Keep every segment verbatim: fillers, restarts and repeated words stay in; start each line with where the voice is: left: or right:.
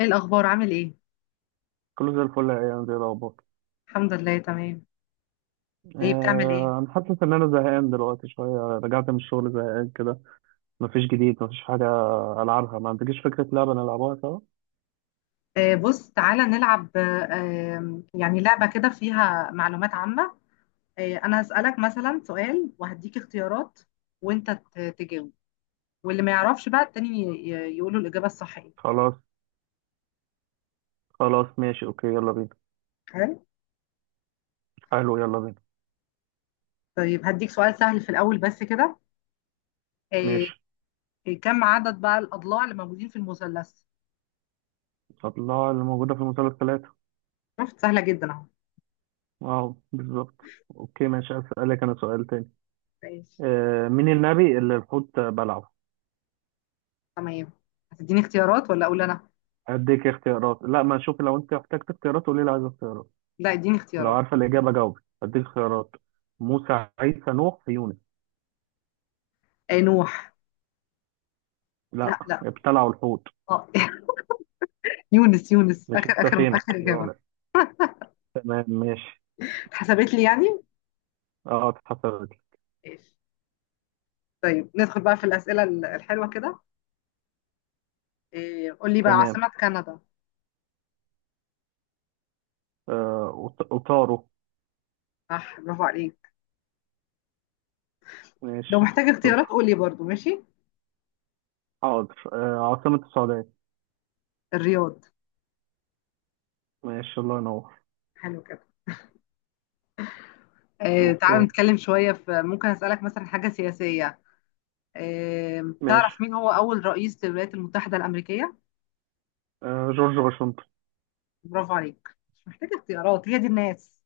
left: ايه الاخبار؟ عامل ايه؟
right: كله زي الفل، يا ايام زي الاخبار.
left: الحمد لله، تمام. ايه بتعمل؟ ايه
right: آه، انا حاسس ان انا زهقان دلوقتي شويه، رجعت من الشغل زهقان كده. مفيش جديد، مفيش حاجه. العبها، ما عندكيش فكره لعبه نلعبها سوا؟
left: آه بص، تعالى نلعب. آه آم، يعني لعبة كده فيها معلومات عامة. آه انا هسألك مثلا سؤال وهديك اختيارات، وانت ت- تجاوب، واللي ما يعرفش بقى التاني ي- ي- يقوله الإجابة الصحيحة.
right: خلاص، خلاص، ماشي، اوكي، يلا بينا.
left: حلو.
right: حلو، يلا بينا.
left: طيب هديك سؤال سهل في الاول بس كده. آه
right: ماشي،
left: كم عدد بقى الاضلاع اللي موجودين في المثلث؟
right: الله اللي موجوده في المسلسلات.
left: شفت؟ سهلة جدا اهو.
right: اه، بالظبط. اوكي ماشي، اسالك انا سؤال تاني.
left: ماشي.
right: آه، مين النبي اللي الحوت بلعه؟
left: تمام. هتديني اختيارات ولا اقول انا؟
right: اديك اختيارات؟ لا، ما شوفي، لو انت احتجت اختيارات قولي لي عايز اختيارات.
left: لا، اديني
right: لو
left: اختيارات.
right: عارفه الاجابه جاوبي، اديك اختيارات. موسى، عيسى، نوح، يونس.
left: آه نوح. لا
right: لا،
left: لا.
right: ابتلعوا الحوت.
left: اه يونس، يونس
right: مش
left: اخر اخر
right: السفينة
left: اخر اجابه.
right: يونس. تمام، ماشي.
left: اتحسبت لي يعني.
right: اه، اتحسبت لي.
left: ماشي. طيب ندخل بقى في الاسئله ال- الحلوه كده. إيه، قول لي بقى
right: تمام.
left: عاصمه كندا.
right: آه وط- وطاروا.
left: صح، برافو عليك. لو
right: ماشي.
left: محتاج اختيارات
right: شكرا.
left: قول لي برضو. ماشي.
right: حاضر. آه عاصمة السعودية؟
left: الرياض.
right: ماشي، الله ينور.
left: حلو كده. إيه، تعال
right: اوكي،
left: نتكلم شويه في، ممكن اسالك مثلا حاجه سياسيه. إيه، تعرف
right: ماشي.
left: مين هو اول رئيس للولايات المتحده الامريكيه؟
right: آه جورج واشنطن.
left: برافو عليك، مش محتاج اختيارات. هي دي الناس.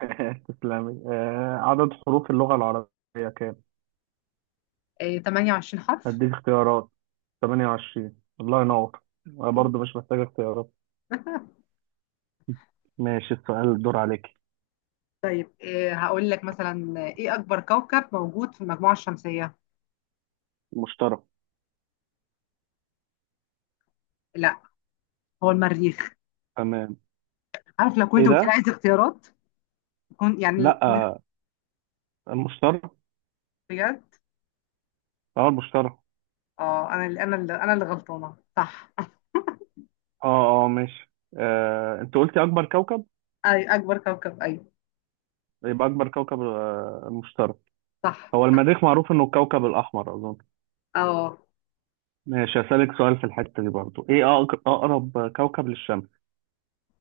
right: تسلمي. آه عدد حروف اللغة العربية كام؟
left: إيه، ثمانية وعشرين حرف.
right: هديك اختيارات. ثمانية وعشرين، الله ينور. أنا
left: أيوة.
right: برضه مش محتاج اختيارات. ماشي، السؤال الدور عليك.
left: طيب إيه، هقول لك مثلا ايه اكبر كوكب موجود في المجموعه الشمسيه؟
right: المشترك.
left: لا، هو المريخ.
right: تمام.
left: عارف لو
right: ايه
left: كنت قلت لي
right: ده؟
left: عايز اختيارات كنت يعني.
right: لا، آه، المشترك.
left: بجد
right: اه، المشترك.
left: اه انا اللي انا اللي انا اللي غلطانه، صح.
right: اه، اه، ماشي. آه، انت قلتي اكبر كوكب.
left: اي اكبر كوكب، ايوه
right: يبقى اكبر كوكب آه، المشترك.
left: صح.
right: هو المريخ، معروف انه الكوكب الاحمر اظن.
left: اه
right: ماشي، هسألك سؤال في الحتة دي برضو. ايه أق- اقرب كوكب للشمس؟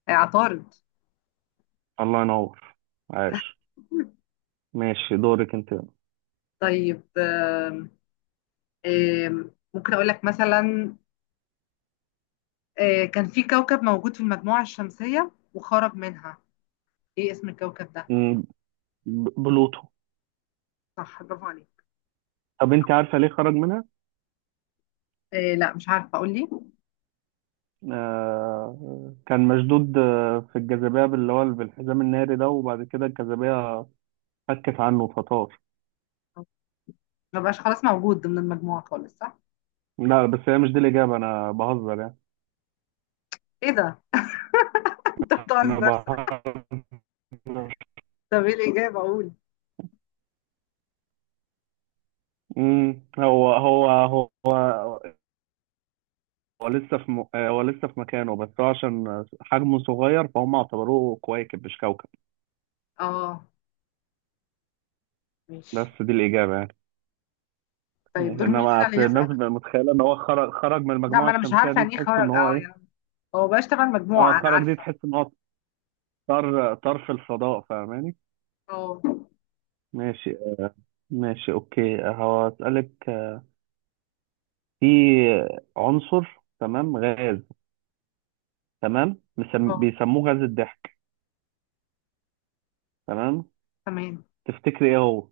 left: عطارد.
right: الله ينور. عاش. ماشي، دورك انت.
left: طيب آم، آم، ممكن اقول لك مثلا آه، كان في كوكب موجود في المجموعه الشمسيه وخرج منها. ايه اسم الكوكب ده؟
right: مم، ب- بلوتو.
left: صح برافو عليك.
right: طب انت عارفة ليه خرج منها؟
left: آه، لا مش عارفه، اقول لي.
right: آه كان مشدود آه، في الجاذبية، اللي هو بالحزام الناري ده، وبعد كده الجاذبية فكت عنه فطار.
left: ما بقاش خلاص موجود ضمن المجموعه خالص، صح.
right: لا، بس هي مش دي الإجابة، أنا بهزر يعني.
left: ايه ده؟ انت
right: انا
left: بتهزر.
right: بحر.
left: طب ايه الاجابه؟ اقول
right: امم هو هو هو هو لسه في م... هو لسه في مكانه، بس هو عشان حجمه صغير فهم اعتبروه كويكب مش كوكب.
left: اه. ماشي.
right: بس دي الإجابة يعني.
left: طيب دور مين
right: انما
left: فينا اللي
right: أصل الناس
left: يسأل؟
right: بتبقى متخيلة ان هو خرج خرج من
left: لا ما
right: المجموعة
left: انا مش
right: الشمسية،
left: عارفة
right: دي
left: يعني ايه
right: تحس ان
left: خرج،
right: هو
left: اه
right: ايه.
left: يعني هو بقاش تبع
right: اه،
left: المجموعة انا
right: خرج، دي
left: عارفة.
right: تحس ان هو طار طار في الفضاء، فاهماني؟
left: اه
right: ماشي. ماشي اوكي، هسألك. في عنصر، تمام، غاز، تمام، مسم...
left: اه.
right: بيسموه غاز الضحك. تمام.
left: تمام.
right: تفتكري ايه هو؟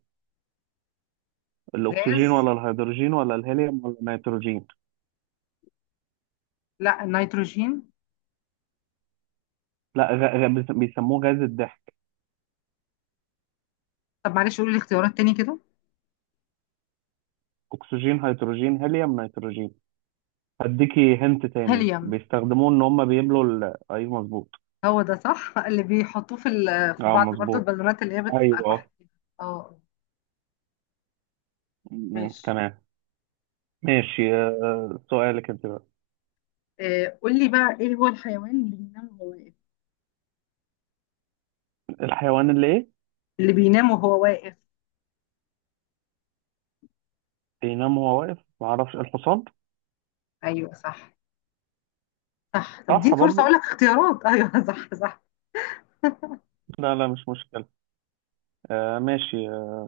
left: غاز؟
right: الاكسجين، ولا الهيدروجين، ولا الهيليوم، ولا النيتروجين؟
left: لا النيتروجين.
right: لا، غ... غ... بيس- بيسموه غاز الضحك.
left: طب معلش قولي لي اختيارات تاني كده.
right: اكسجين، هيدروجين، هيليوم، نيتروجين. هديكي هنت تاني،
left: هيليوم.
right: بيستخدموه ان هم بيملوا ال... ايوه مظبوط.
left: هو ده صح، اللي بيحطوه في ال- في
right: اه،
left: بعض برضو
right: مظبوط.
left: البالونات اللي هي بتبقى
right: ايوه.
left: لوحدها.
right: آه.
left: اه.
right: م- م-
left: ماشي.
right: تمام. ماشي، آه، سؤالك انت بقى.
left: آه، قول لي بقى ايه هو الحيوان اللي بينام وهو واقف؟
right: الحيوان اللي ايه؟
left: اللي بينام وهو واقف.
right: بينام وهو واقف؟ معرفش، الحصان.
left: ايوه صح، صح. طب دي
right: صح
left: فرصة اقول
right: برضو.
left: لك اختيارات. ايوه صح صح.
right: لا، لا، مش مشكلة. آه ماشي. آه،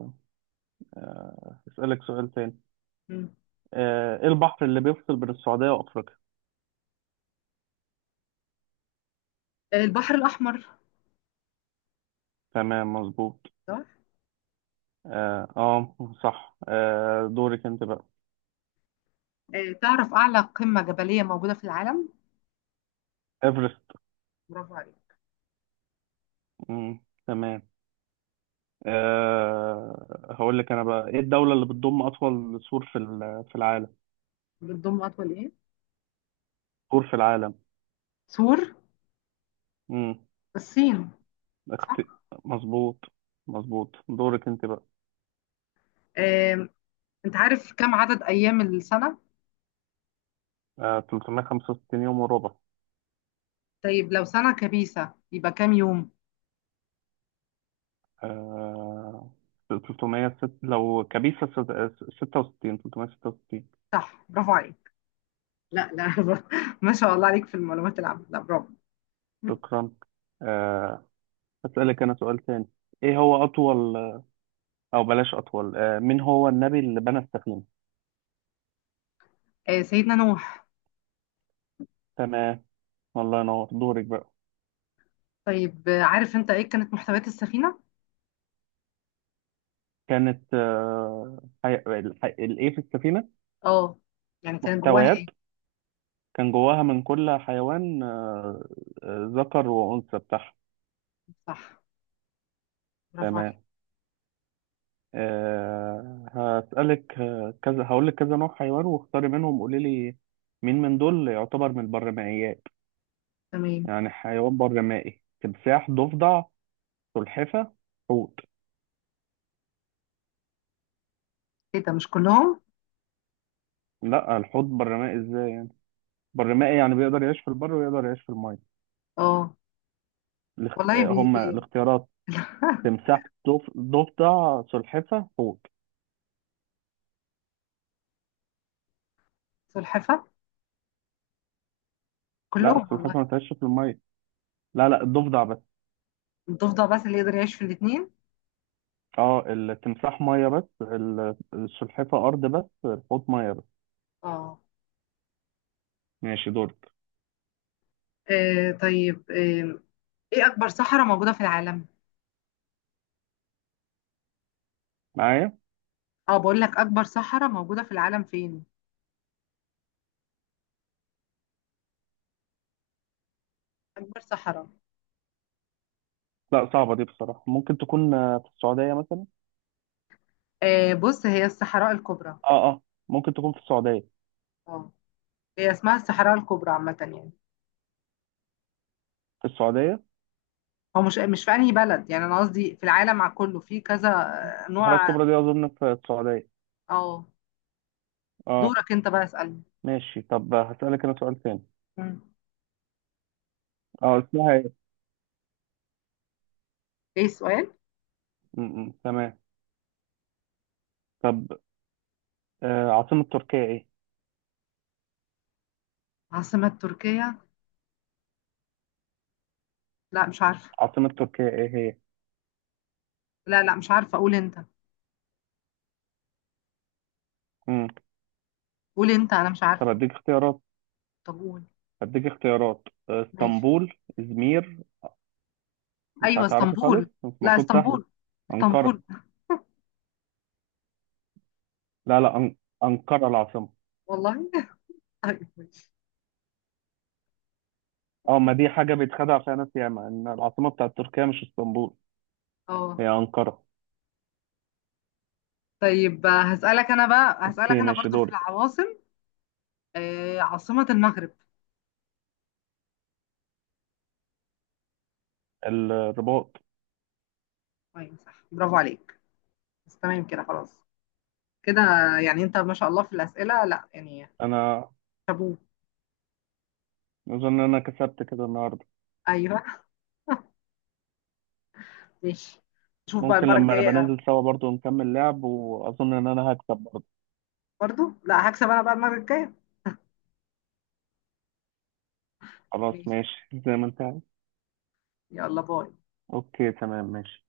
right: آه، اسألك سؤال تاني.
left: مم.
right: آه ايه البحر اللي بيفصل بين السعودية وافريقيا؟
left: آه، البحر الاحمر.
right: تمام، مظبوط.
left: صح.
right: اه، آه، صح. آه دورك انت بقى.
left: آه، تعرف أعلى قمة جبلية موجودة في العالم؟
right: ايفرست.
left: برافو عليك.
right: مم، تمام. آه هقول لك انا بقى. ايه الدولة اللي بتضم اطول سور في ال- في العالم؟
left: بتضم أطول إيه؟
right: سور في العالم.
left: سور.
right: امم
left: الصين.
right: اخت...
left: صح؟
right: مظبوط، مظبوط. دورك انت بقى.
left: آم، أنت عارف كم عدد أيام السنة؟
right: آه ثلاثمية وخمسة وستين يوم وربع.
left: طيب لو سنة كبيسة يبقى كام يوم؟
right: آه ثلاثمية ست... لو كبيسة ست... ستة وستين ثلاثمية وستة وستين.
left: صح برافو عليك. لا لا، ما شاء الله عليك في المعلومات العامة، لا برافو.
right: شكرا. آه هسألك انا سؤال تاني. ايه هو اطول، او بلاش اطول، آه، مين هو النبي اللي بنى السفينه؟
left: آه، سيدنا نوح.
right: تمام. الله ينور، دورك بقى.
left: طيب آه، عارف أنت إيه كانت محتويات السفينة؟
right: كانت آه، حي... الح- الايه في السفينه؟
left: أه، يعني كان جواها
right: محتويات؟
left: إيه؟
right: كان جواها من كل حيوان آه، آه، ذكر وانثى بتاعها.
left: صح برافو عليك.
right: تمام. آه، هسألك آه، كذا، هقول لك كذا نوع حيوان واختاري منهم قولي لي، مين من دول يعتبر من البرمائيات.
left: تمام.
right: يعني حيوان برمائي: تمساح، ضفدع، سلحفة، حوت.
left: إيه ده، مش كلهم؟
right: لا، الحوت برمائي ازاي؟ برمائي يعني بيقدر يعيش في البر، ويقدر يعيش في الماء.
left: أه.
right: الاخت...
left: والله
right: آه،
left: بي
right: هما
left: بي.
right: الاختيارات. تمساح، ضف... ضفدع، سلحفة، حوت.
left: سلحفة.
right: لا،
left: كلهم والله.
right: السلحفة ما تعيش في الماء. لا، لا، الضفدع بس.
left: ضفدة بس اللي يقدر يعيش في الاثنين.
right: اه، التمساح مية بس، ال- السلحفة أرض بس، الحوت مية بس. ماشي، دورك.
left: ااا طيب آه، ايه أكبر سحرة موجودة في العالم؟
right: معايا.
left: اقول لك أكبر سحرة موجودة في العالم فيين؟ أكبر سحرة؟
right: لا، صعبة دي بصراحة، ممكن تكون آه، في السعودية مثلا.
left: اه بس هي الصحراء الكبرى.
right: اه، اه. ممكن تكون في السعودية.
left: اه، هي اسمها الصحراء الكبرى عامة يعني.
right: في السعودية.
left: هو مش مش فعليه بلد، يعني ناس دي في العالم مع كله في كذا. آه،
right: الصحراء
left: نوع.
right: الكبرى دي أظن في السعودية.
left: أو،
right: اه.
left: دورك أنت بسألك.
right: ماشي، طب هسألك أنا سؤال تاني. اه، اسمها ايه؟
left: ايه سؤال؟
right: م- م، تمام. طب، آه، عاصمة تركيا ايه؟
left: عاصمة تركيا؟ لا مش عارف.
right: عاصمة تركيا ايه هي؟
left: لا لا مش عارفة. قول أنت.
right: مم.
left: قول أنت، أنا مش
right: طب
left: عارفة.
right: اديك اختيارات.
left: طب قول.
right: اديك اختيارات. آه،
left: ماي.
right: اسطنبول، ازمير. مش
left: ايوه
right: هتعرفي خالص،
left: اسطنبول.
right: بس
left: لا
right: المفروض سهلة.
left: اسطنبول.
right: أنقرة.
left: اسطنبول.
right: لا، لا، أن... أنقرة العاصمة.
left: والله طيب ماشي.
right: اه، ما دي حاجة بيتخدع فيها ناس ياما، ان العاصمة بتاعت تركيا مش اسطنبول،
left: اه.
right: هي أنقرة.
left: طيب آه، هسألك انا بقى، هسألك
right: اوكي،
left: انا
right: ماشي،
left: برضو في
right: دورك.
left: العواصم. آه عاصمة المغرب.
right: الرباط.
left: ايوه صح برافو عليك. بس تمام كده خلاص كده. يعني انت ما شاء الله في الأسئلة، لا يعني،
right: انا
left: شابوه.
right: اظن ان انا كسبت كده النهارده.
left: ايوه. ماشي. نشوف بقى
right: ممكن
left: المرة
right: لما نبقى
left: الجاية.
right: ننزل سوا برضو نكمل لعب، واظن ان انا هكسب برضو.
left: برضو لا، هكسب انا بقى المرة الجاية.
right: خلاص،
left: ماشي.
right: ماشي. زي ما انت عايز.
left: يلا باي.
right: اوكي، تمام، ماشي.